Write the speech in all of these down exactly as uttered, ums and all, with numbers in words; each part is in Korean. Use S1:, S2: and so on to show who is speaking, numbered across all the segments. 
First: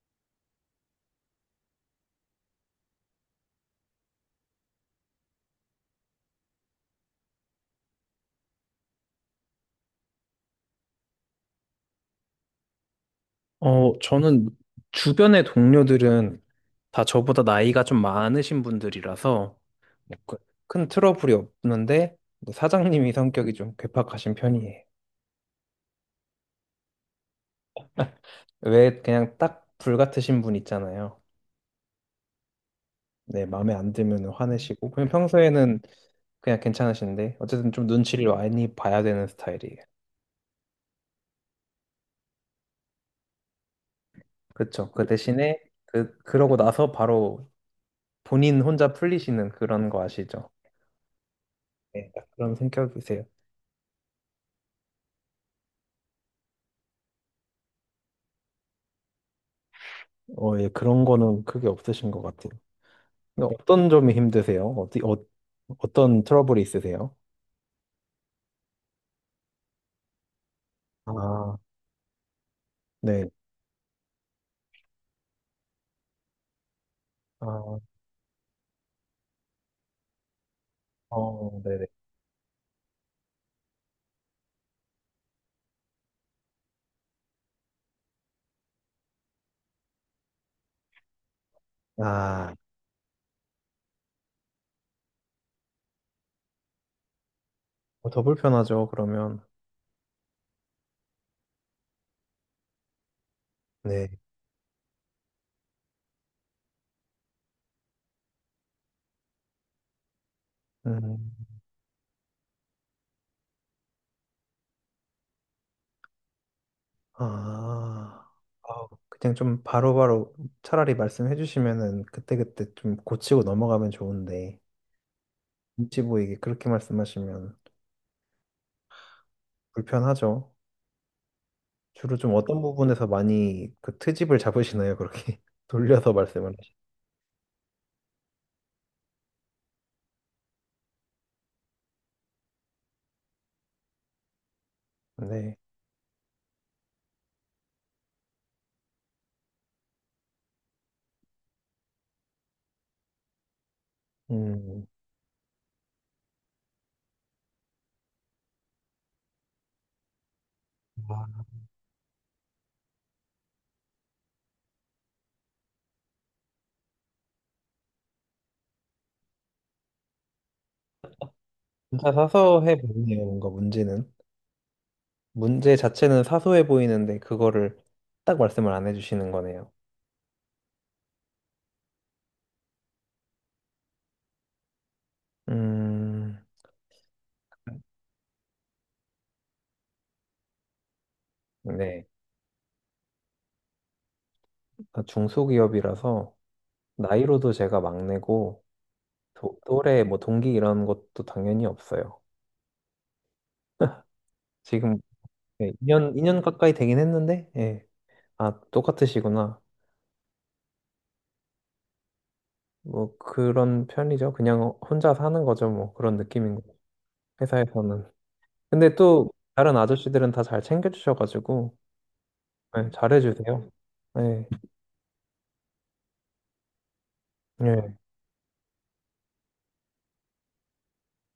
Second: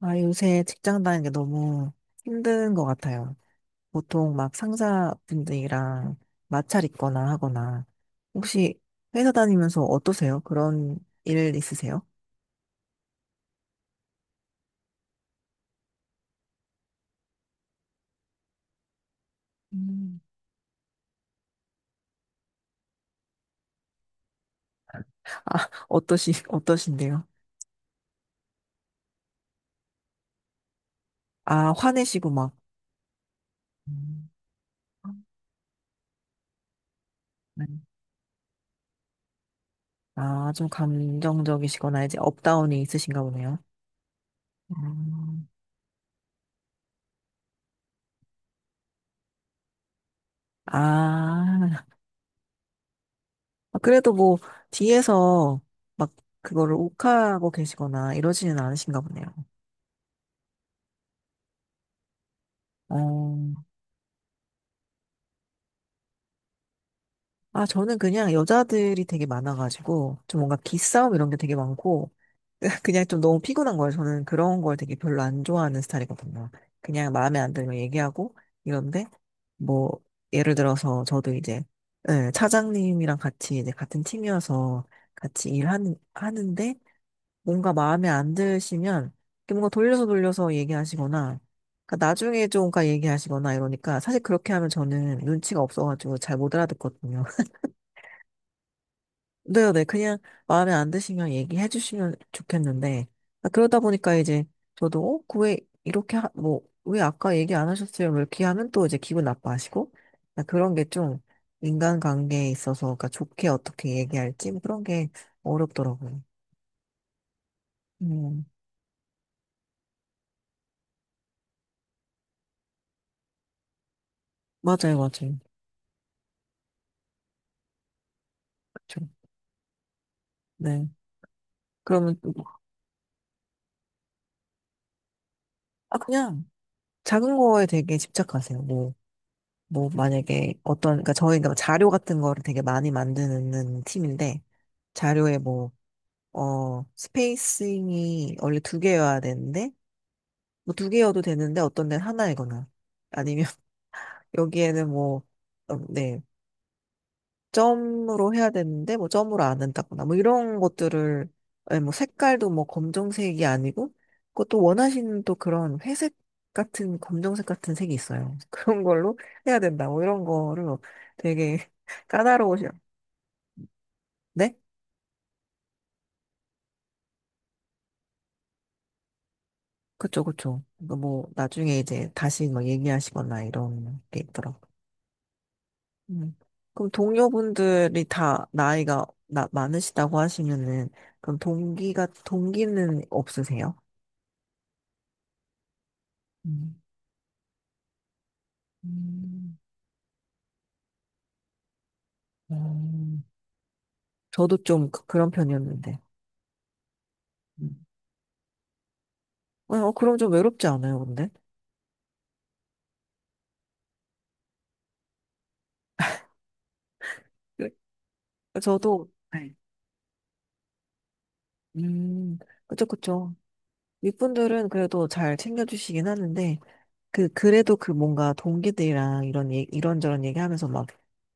S1: 아, 요새 직장 다니는 게 너무 힘든 것 같아요. 보통 막 상사분들이랑 마찰 있거나 하거나, 혹시 회사 다니면서 어떠세요? 그런 일 있으세요?
S2: 어, 저는 주변의 동료들은 다 저보다 나이가 좀 많으신 분들이라서 뭐
S1: 음.
S2: 그, 큰 트러블이 없는데 뭐 사장님이 성격이 좀 괴팍하신 편이에요.
S1: 아, 어떠시, 어떠신데요?
S2: 왜 그냥 딱 불같으신 분 있잖아요.
S1: 아, 화내시고 막.
S2: 네, 마음에 안 들면
S1: 음.
S2: 화내시고 그냥 평소에는 그냥 괜찮으신데
S1: 네.
S2: 어쨌든 좀 눈치를 많이 봐야 되는 스타일이에요.
S1: 아, 좀 감정적이시거나 이제 업다운이 있으신가 보네요.
S2: 그렇죠. 그
S1: 음.
S2: 대신에 그 그러고 나서 바로 본인 혼자 풀리시는 그런 거 아시죠?
S1: 아,
S2: 네, 딱 그런 성격이세요.
S1: 그래도 뭐, 뒤에서 막 그거를 욱하고 계시거나 이러지는 않으신가 보네요.
S2: 어, 예, 그런 거는 크게 없으신 것 같아요. 근데
S1: 어.
S2: 어떤 점이 힘드세요? 어디, 어, 어떤 트러블이 있으세요?
S1: 아, 저는 그냥 여자들이 되게 많아가지고, 좀 뭔가 기싸움 이런 게 되게
S2: 아,
S1: 많고, 그냥 좀
S2: 네.
S1: 너무 피곤한 거예요. 저는 그런 걸 되게 별로 안 좋아하는 스타일이거든요. 그냥 마음에 안 들면
S2: 아,
S1: 얘기하고, 이런데, 뭐, 예를 들어서 저도
S2: 어,
S1: 이제,
S2: 네네.
S1: 예, 차장님이랑 같이 이제 같은 팀이어서 같이 일하는, 하는데, 뭔가 마음에 안 드시면 이렇게 뭔가 돌려서 돌려서 얘기하시거나 그러니까 나중에
S2: 아,
S1: 좀가 얘기하시거나 이러니까 사실 그렇게 하면 저는 눈치가 없어가지고 잘 못 알아듣거든요.
S2: 어, 더 불편하죠, 그러면.
S1: 네, 네, 그냥 마음에 안 드시면 얘기해 주시면 좋겠는데 아, 그러다 보니까
S2: 네.
S1: 이제 저도 어, 그왜 이렇게 하, 뭐, 왜 아까 얘기 안 하셨어요? 뭐 이렇게 하면 또 이제 기분 나빠하시고 아, 그런 게 좀
S2: 음,
S1: 인간관계에 있어서 그러니까 좋게 어떻게 얘기할지 뭐 그런 게 어렵더라고요.
S2: 아,
S1: 음.
S2: 아, 그냥 좀 바로바로 차라리 말씀해 주시면은 그때그때 좀 고치고 넘어가면 좋은데,
S1: 맞아요, 맞아요.
S2: 눈치 보이게 그렇게 말씀하시면
S1: 그쵸.
S2: 불편하죠.
S1: 네.
S2: 주로
S1: 그러면 또
S2: 좀
S1: 뭐-
S2: 어떤 부분에서 많이 그 트집을 잡으시나요, 그렇게?
S1: 아
S2: 돌려서
S1: 그냥
S2: 말씀을
S1: 작은 거에 되게 집착하세요. 뭐 뭐 만약에 어떤 그러니까 저희가 자료 같은 거를 되게 많이 만드는 팀인데 자료에
S2: 하시는데.
S1: 뭐 어 스페이싱이 원래 두 개여야 되는데 뭐 두 개여도 되는데 어떤 데는 하나이거나 아니면
S2: 음,
S1: 여기에는 뭐네 점으로 해야 되는데 뭐 점으로 안 한다거나 뭐 이런 것들을
S2: 아,
S1: 예, 뭐 색깔도 뭐 검정색이 아니고 그것도 원하시는 또 그런 회색 같은 검정색 같은 색이 있어요. 그런 걸로 해야 된다. 뭐 이런 거를 뭐 되게
S2: 진짜
S1: 까다로우셔.
S2: 사소해 보이네요, 뭔가 문제는.
S1: 네?
S2: 문제 자체는 사소해 보이는데, 그거를 딱 말씀을 안 해주시는 거네요.
S1: 그쵸, 그쵸. 그러니까 뭐 나중에 이제 다시 뭐 얘기하시거나 이런 게 있더라고. 음.
S2: 음,
S1: 그럼 동료분들이 다 나이가 나, 많으시다고 하시면은 그럼 동기가
S2: 네.
S1: 동기는 없으세요?
S2: 그러니까 중소기업이라서,
S1: 음.
S2: 나이로도 제가 막내고, 도-
S1: 음,
S2: 또래, 뭐, 동기 이런 것도 당연히 없어요.
S1: 음. 저도 좀
S2: 지금,
S1: 그- 그런
S2: 네,
S1: 편이었는데.
S2: 이 년, 이 년 가까이 되긴 했는데,
S1: 음.
S2: 예. 아, 똑같으시구나.
S1: 어, 그럼 좀 외롭지 않아요, 근데?
S2: 뭐, 그런 편이죠. 그냥 혼자 사는 거죠, 뭐. 그런 느낌인 거죠. 회사에서는.
S1: 그-
S2: 근데
S1: 저도,
S2: 또,
S1: 네.
S2: 다른 아저씨들은 다 잘 챙겨주셔가지고,
S1: 음, 그쵸,
S2: 네,
S1: 그쵸.
S2: 잘해주세요. 네,
S1: 윗분들은 그래도 잘 챙겨주시긴 하는데, 그, 그래도 그
S2: 네,
S1: 뭔가 동기들이랑 이런, 얘- 이런저런 얘기하면서 막,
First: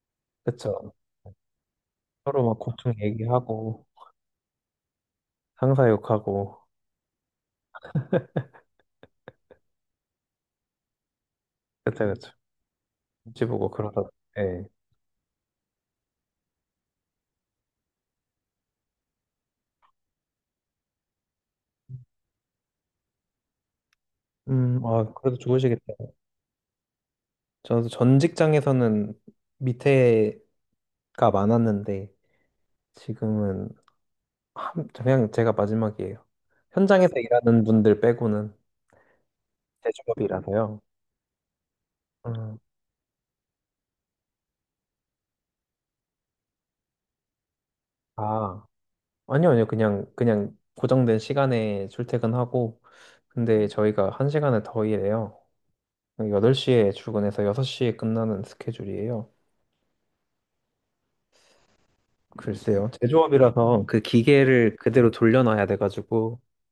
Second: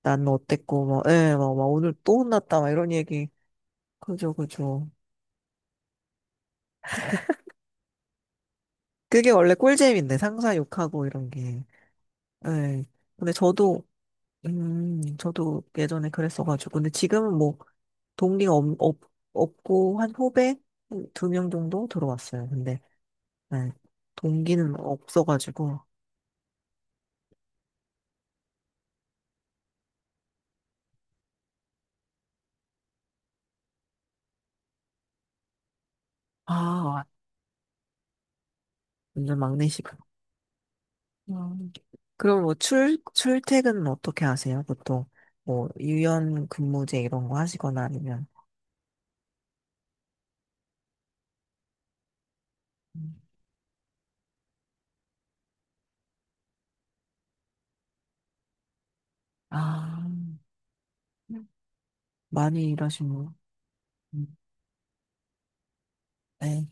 S1: 난 어땠고,
S2: 그쵸.
S1: 막, 예, 막, 막 오늘 또
S2: 서로 막
S1: 혼났다, 막 이런
S2: 고충
S1: 얘기.
S2: 얘기하고,
S1: 그죠, 그죠.
S2: 상사 욕하고,
S1: 그게 원래 꿀잼인데, 상사 욕하고 이런 게.
S2: 그쵸, 그쵸.
S1: 예. 근데
S2: 눈치 보고
S1: 저도
S2: 그러다, 네.
S1: 음, 저도 예전에 그랬어가지고. 근데 지금은 뭐, 동기가 없, 없, 없고, 한 후배? 두 명 정도 들어왔어요. 근데, 네, 동기는
S2: 음, 아, 그래도
S1: 없어가지고.
S2: 좋으시겠다. 저도 전 직장에서는 밑에가 많았는데, 지금은, 한, 그냥 제가 마지막이에요.
S1: 아,
S2: 현장에서 일하는 분들 빼고는
S1: 완전
S2: 대
S1: 막내시군.
S2: 직업이라서요
S1: 음. 그럼 뭐,
S2: 음,
S1: 출, 출퇴근은 어떻게 하세요? 보통, 뭐, 유연 근무제 이런 거 하시거나 아니면.
S2: 아, 아니요, 아니요. 그냥, 그냥 고정된 시간에 출퇴근하고,
S1: 음.
S2: 근데 저희가 한 시간을 더 일해요. 여덟 시에 출근해서 여섯 시에 끝나는 스케줄이에요.
S1: 아, 많이
S2: 글쎄요. 음.
S1: 일하시는
S2: 제조업이라서 그 기계를 그대로 돌려놔야 돼가지고,
S1: 네.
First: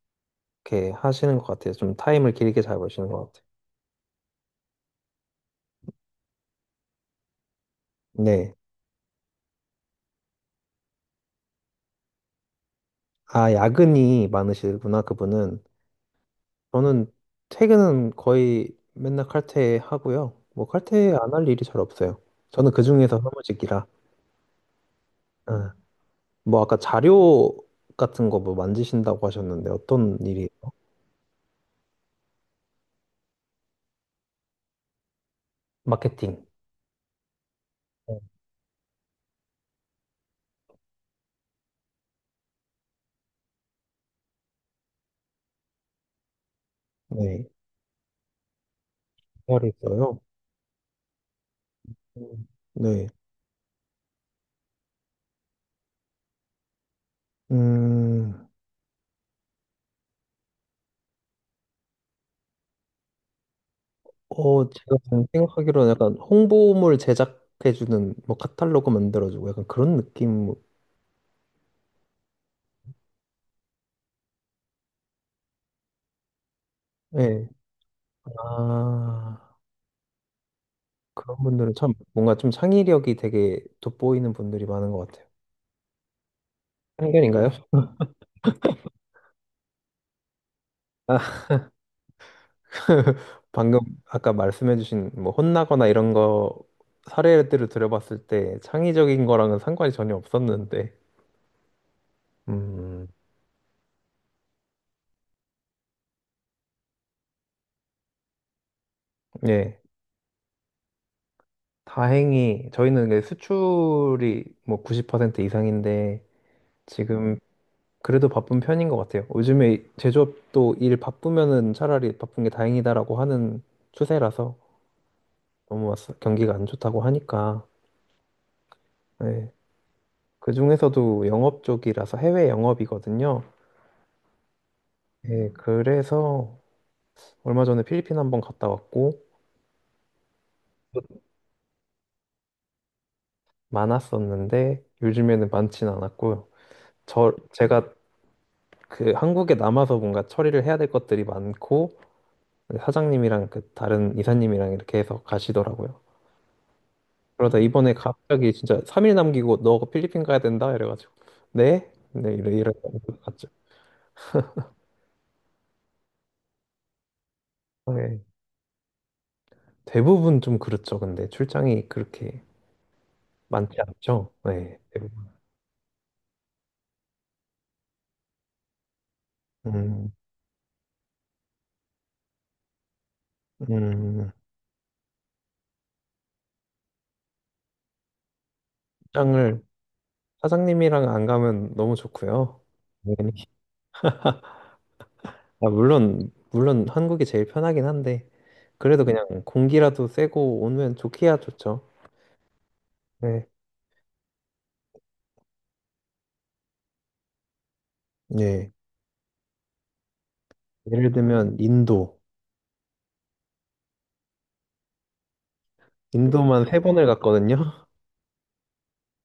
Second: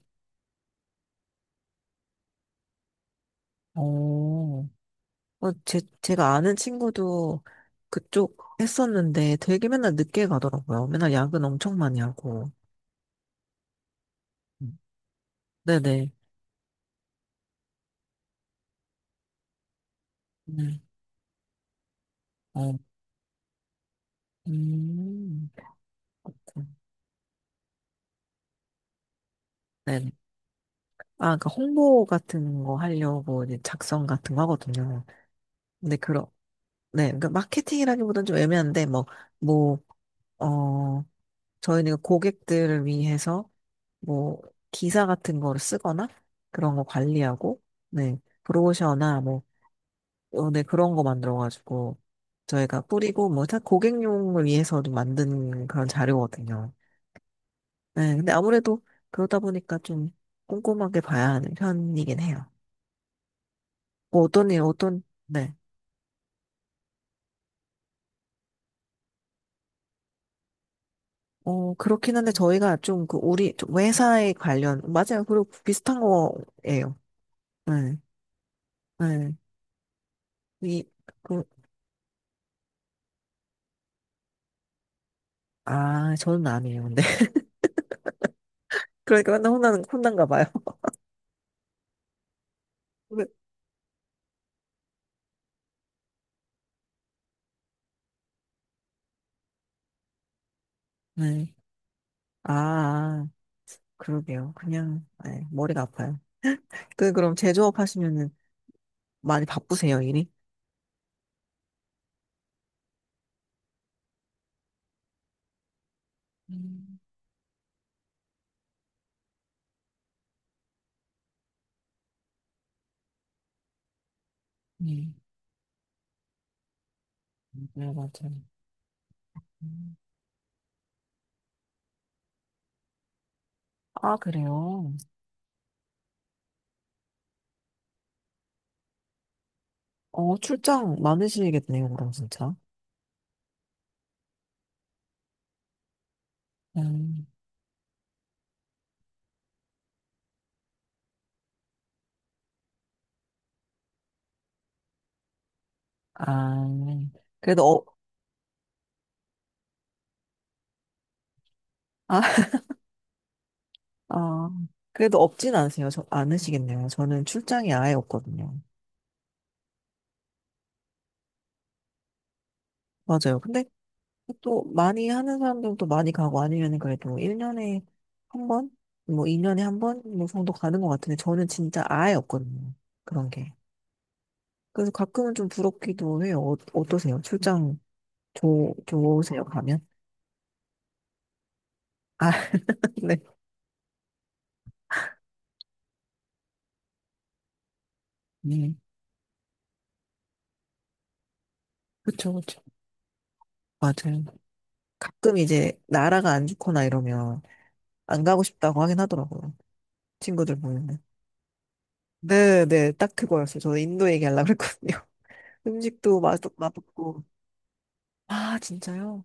S2: 이렇게 하시는 것 같아요. 좀 타임을 길게 잡으시는 것 같아요.
S1: 오오. 어, 제, 제가 아는 친구도 그쪽
S2: 네.
S1: 했었는데 되게 맨날 늦게 가더라고요. 맨날 야근 엄청 많이 하고.
S2: 아, 야근이
S1: 음.
S2: 많으시구나, 그분은.
S1: 네네.
S2: 저는 퇴근은 거의 맨날 칼퇴하고요. 뭐,
S1: 네.
S2: 칼퇴 안 할 일이 잘 없어요. 저는
S1: 어.
S2: 그중에서 사무직이라.
S1: 음.
S2: 아, 뭐,
S1: 그렇군.
S2: 아까 자료 같은 거 뭐 만지신다고 하셨는데,
S1: 네네.
S2: 어떤 일이?
S1: 아, 그러니까 홍보 같은 거 하려고 이제 작성 같은 거 하거든요. 근데 그런
S2: 마케팅.
S1: 네. 그러니까 마케팅이라기보다는 좀 애매한데, 뭐, 뭐, 어, 저희는 고객들을 위해서 뭐, 기사 같은 거를 쓰거나 그런 거
S2: 네.
S1: 관리하고, 네. 브로셔나 뭐,
S2: 잘 있어요.
S1: 어, 네, 그런 거 만들어가지고
S2: 음.
S1: 저희가
S2: 네.
S1: 뿌리고 뭐 다 고객용을 위해서 좀 만든 그런 자료거든요. 네, 근데
S2: 음,
S1: 아무래도 그러다 보니까 좀 꼼꼼하게 봐야 하는 편이긴 해요. 뭐 어떤 일,
S2: 어, 제가
S1: 어떤,
S2: 지금
S1: 네.
S2: 생각하기로는 약간 홍보물 제작해주는, 뭐, 카탈로그 만들어주고 약간 그런 느낌,
S1: 어, 그렇긴 한데 저희가 좀 그 우리 좀 회사에 관련, 맞아요. 그리고 비슷한 거예요.
S2: 예.
S1: 네, 네.
S2: 아,
S1: 이,
S2: 그런
S1: 그,
S2: 분들은 참 뭔가 좀 창의력이 되게 돋보이는 분들이 많은 것 같아요.
S1: 아, 저는 아니에요. 근데.
S2: 편견인가요?
S1: 그러니까 맨날 혼나는, 혼난가 봐요.
S2: 아, 방금 아까 말씀해주신 뭐, 혼나거나 이런 거 사례들을 들어봤을 때 창의적인 거랑은 상관이 전혀 없었는데,
S1: 네. 아,
S2: 음,
S1: 아, 그러게요. 그냥, 네, 머리가 아파요. 그, 그럼 제조업 하시면은 많이
S2: 예.
S1: 바쁘세요, 일이?
S2: 다행히 저희는 이게 수출이 뭐 구십 퍼센트 이상인데,
S1: 음.
S2: 지금 그래도 바쁜 편인 것 같아요. 요즘에 제조업도 일 바쁘면은 차라리 바쁜 게 다행이다라고 하는 추세라서
S1: 음.
S2: 너무 왔어- 경기가 안 좋다고 하니까.
S1: 네, 맞아요, 아.
S2: 네.
S1: 음.
S2: 그중에서도 영업 쪽이라서 해외 영업이거든요.
S1: 아, 그래요?
S2: 네, 그래서 얼마 전에 필리핀 한번 갔다 왔고
S1: 어, 출장 많으시겠네요, 그럼 진짜.
S2: 많았었는데 요즘에는 많진 않았고요.
S1: 음.
S2: 저 제가 그 한국에 남아서 뭔가 처리를 해야 될 것들이 많고 사장님이랑 그 다른 이사님이랑 이렇게 해서 가시더라고요.
S1: 아,
S2: 그러다
S1: 그래도 어.
S2: 이번에 갑자기 진짜 삼 일 남기고 너 필리핀 가야 된다 이래가지고 네?
S1: 아,
S2: 네 이래 이래 갔죠.
S1: 아, 그래도 없진 않으세요. 저, 않으시겠네요. 저는 출장이 아예
S2: 네.
S1: 없거든요.
S2: 대부분 좀 그렇죠. 근데 출장이 그렇게
S1: 맞아요. 근데
S2: 많지 않죠.
S1: 또
S2: 네.
S1: 많이 하는
S2: 대부분.
S1: 사람들도 많이 가고 아니면 그래도 일 년에 한 번? 뭐 이 년에 한 번?
S2: 음,
S1: 뭐 정도 가는 것 같은데 저는 진짜 아예 없거든요. 그런 게.
S2: 음,
S1: 그래서 가끔은 좀 부럽기도 해요. 어, 어떠세요? 출장 좋, 좋으세요,
S2: 출장을
S1: 가면?
S2: 사장님이랑 안 가면 너무
S1: 아,
S2: 좋고요.
S1: 네.
S2: 당연히. 아, 물론 물론 한국이 제일 편하긴 한데
S1: 음,
S2: 그래도 그냥 공기라도 쐬고 오면 좋기야 좋죠.
S1: 그쵸, 그쵸.
S2: 네.
S1: 맞아요. 가끔 이제 나라가 안 좋거나 이러면 안 가고
S2: 네.
S1: 싶다고 하긴 하더라고요. 친구들 보면은.
S2: 예를 들면 인도.
S1: 네, 네, 딱 그거였어요. 저 인도 얘기하려고 그랬거든요. 음식도 맛,
S2: 인도만 세 번을
S1: 맛없고.
S2: 갔거든요.
S1: 아, 진짜요?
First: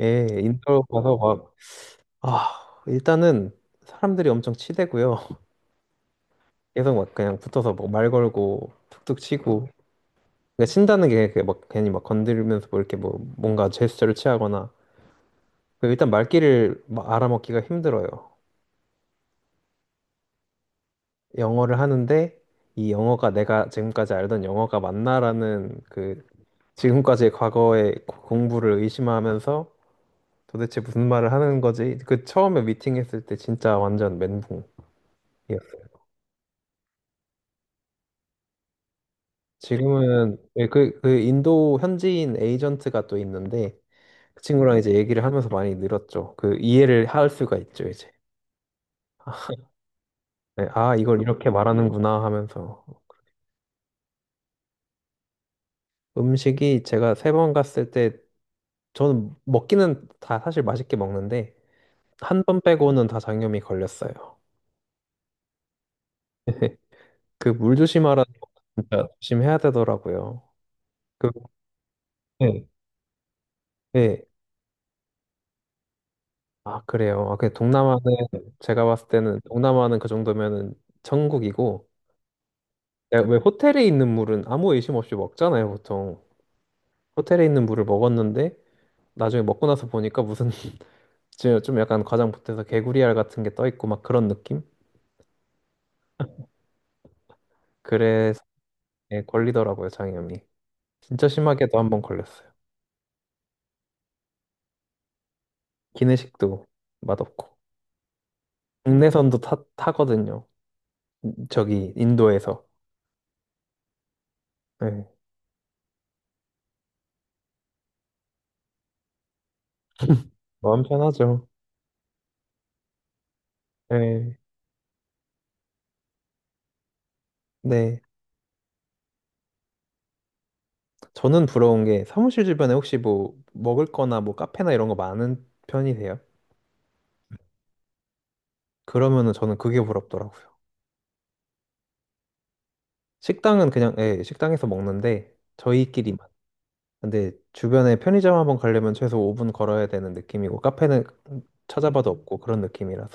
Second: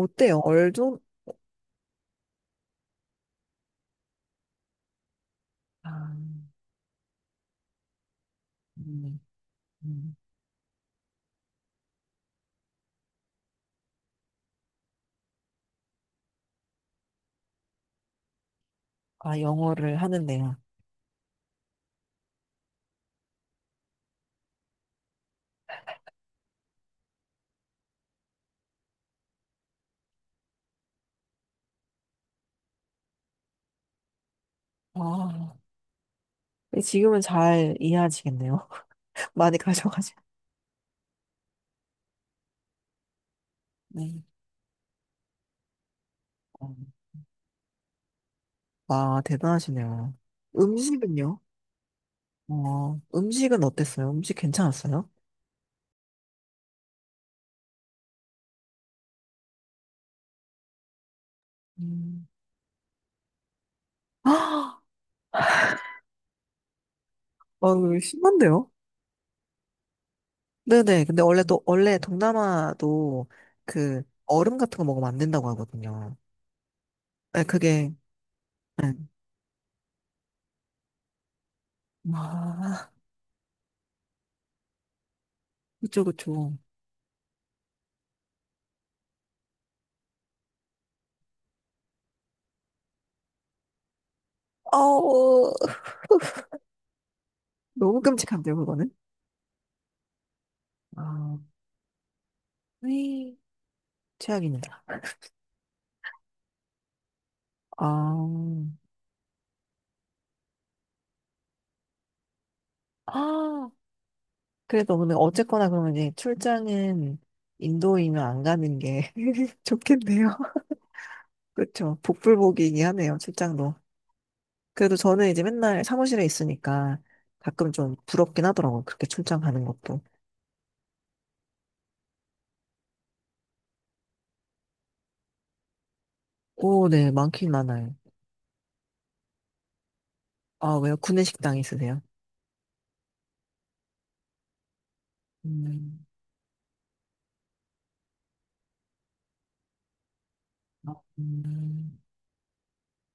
S2: 예, 인도
S1: 얼좀?
S2: 가서 아, 일단은 사람들이 엄청 치대고요.
S1: 아.
S2: 계속 막 그냥 붙어서 막 말 걸고
S1: 음.
S2: 툭툭 치고.
S1: 음.
S2: 그러니까 친다는 게막 괜히 막 건드리면서 뭐 이렇게 뭐 뭔가 제스처를 취하거나. 그 일단 말귀를 막 알아먹기가 힘들어요.
S1: 아, 영어를 하는데요.
S2: 영어를 하는데 이 영어가 내가 지금까지 알던 영어가 맞나라는 그 지금까지의 과거의 고- 공부를 의심하면서 도대체 무슨 말을 하는 거지? 그 처음에 미팅했을 때 진짜 완전 멘붕이었어요.
S1: 아, 근데 지금은 잘 이해하시겠네요. 많이 가셔가지고.
S2: 지금은 예, 그, 그 인도 현지인 에이전트가 또 있는데
S1: 네.
S2: 그 친구랑 이제 얘기를 하면서 많이 늘었죠. 그 이해를 할 수가 있죠, 이제.
S1: 와, 대단하시네요.
S2: 예, 아, 이걸
S1: 음식은요?
S2: 이렇게 말하는구나 하면서
S1: 어, 음식은 어땠어요? 음식 괜찮았어요?
S2: 음식이 제가 세 번 갔을 때 저는 먹기는 다 사실 맛있게 먹는데
S1: 음.
S2: 한 번 빼고는 다 장염이 걸렸어요.
S1: 아,
S2: 그
S1: 아,
S2: 물
S1: 이거
S2: 조심하라
S1: 심한데요?
S2: 진짜 조심해야 되더라고요.
S1: 네네. 근데
S2: 그
S1: 원래 또, 원래
S2: 네
S1: 동남아도 그
S2: 네.
S1: 얼음 같은 거 먹으면 안 된다고 하거든요.
S2: 아, 그래요. 아,
S1: 네,
S2: 그
S1: 그게,
S2: 동남아는 제가
S1: 네.
S2: 봤을 때는 동남아는 그 정도면은 천국이고
S1: 아,
S2: 야, 왜 호텔에 있는 물은 아무 의심 없이 먹잖아요,
S1: 그쵸,
S2: 보통.
S1: 그쵸.
S2: 호텔에 있는 물을 먹었는데 나중에 먹고 나서 보니까 무슨 지- 좀 약간 과장 보태서 개구리알 같은 게 떠 있고 막 그런 느낌?
S1: 어우, 너무
S2: 그래서
S1: 끔찍한데요, 그거는?
S2: 예, 걸리더라고요, 장염이. 진짜
S1: 아,
S2: 심하게도 한번 걸렸어요.
S1: 네. 최악입니다.
S2: 기내식도 맛없고.
S1: 아,
S2: 국내선도 타, 타거든요. 저기 인도에서.
S1: 아. 그래도
S2: 예,
S1: 근데 어쨌거나 그러면 이제 출장은 인도이면 안 가는 게 좋겠네요.
S2: 마음 편하죠.
S1: 그렇죠. 복불복이긴 하네요, 출장도.
S2: 예.
S1: 그래도 저는 이제 맨날 사무실에 있으니까 가끔 좀
S2: 네.
S1: 부럽긴 하더라고요. 그렇게 출장 가는 것도.
S2: 저는 부러운 게 사무실 주변에 혹시 뭐 먹을 거나 뭐 카페나 이런 거 많은 편이세요?
S1: 오, 네, 많긴 많아요.
S2: 그러면은 저는 그게 부럽더라고요.
S1: 아, 왜요? 구내식당 있으세요?
S2: 식당은 그냥 예, 식당에서 먹는데 음.
S1: 음.
S2: 저희끼리만. 근데 주변에 편의점 한번 가려면 최소 오 분 걸어야 되는 느낌이고 카페는 음.
S1: 음. 음.
S2: 찾아봐도 없고 그런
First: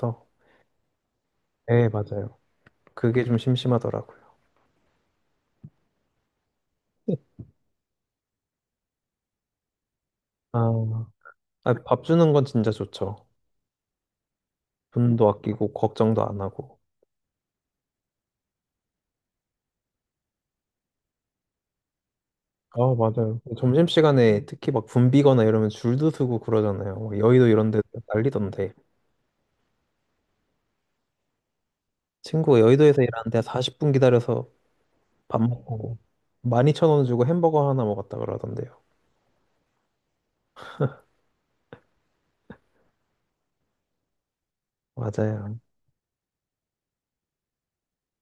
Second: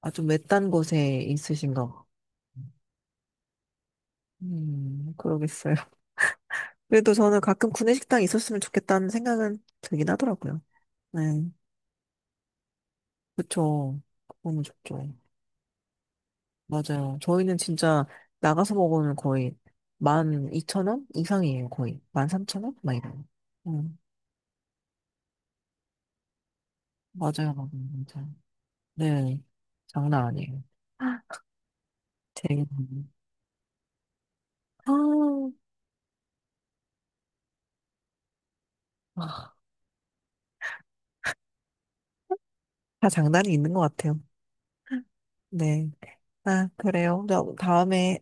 S1: 아, 좀 외딴 곳에 있으신가?
S2: 예,
S1: 봐.
S2: 맞아요. 그게 좀 심심하더라고요.
S1: 음, 그러겠어요. 그래도 저는 가끔 구내식당 있었으면 좋겠다는 생각은 들긴 하더라고요.
S2: 아,
S1: 네,
S2: 아, 밥 주는 건 진짜 좋죠.
S1: 그쵸. 너무 좋죠.
S2: 돈도 아끼고 걱정도 안 하고.
S1: 맞아요. 저희는 진짜 나가서 먹으면 거의 만 이천 원 이상이에요. 거의 만 삼천 원? 막
S2: 아,
S1: 이래요.
S2: 맞아요.
S1: 음,
S2: 점심시간에 특히 막 붐비거나 이러면 줄도 서고 그러잖아요. 막 여의도
S1: 맞아요. 맞아요.
S2: 이런 데
S1: 맞아요.
S2: 난리던데.
S1: 네. 장난 아니에요. 아,
S2: 친구가
S1: 되게.
S2: 여의도에서 일하는데 사십 분 기다려서
S1: 아,
S2: 밥 어, 먹고 만 이천 원 주고 햄버거 하나 먹었다 그러던데요.
S1: 아. 다 장단이 있는 것 같아요.
S2: 맞아요.
S1: 네. 아, 그래요. 나 다음에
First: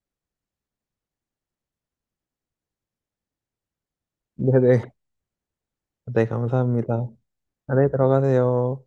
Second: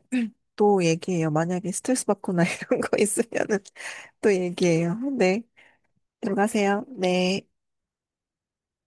S1: 또 얘기해요. 만약에 스트레스 받거나 이런 거 있으면은 또
S2: 네네.
S1: 얘기해요. 네.
S2: 네,
S1: 들어가세요.
S2: 감사합니다.
S1: 네.
S2: 안에 들어가세요.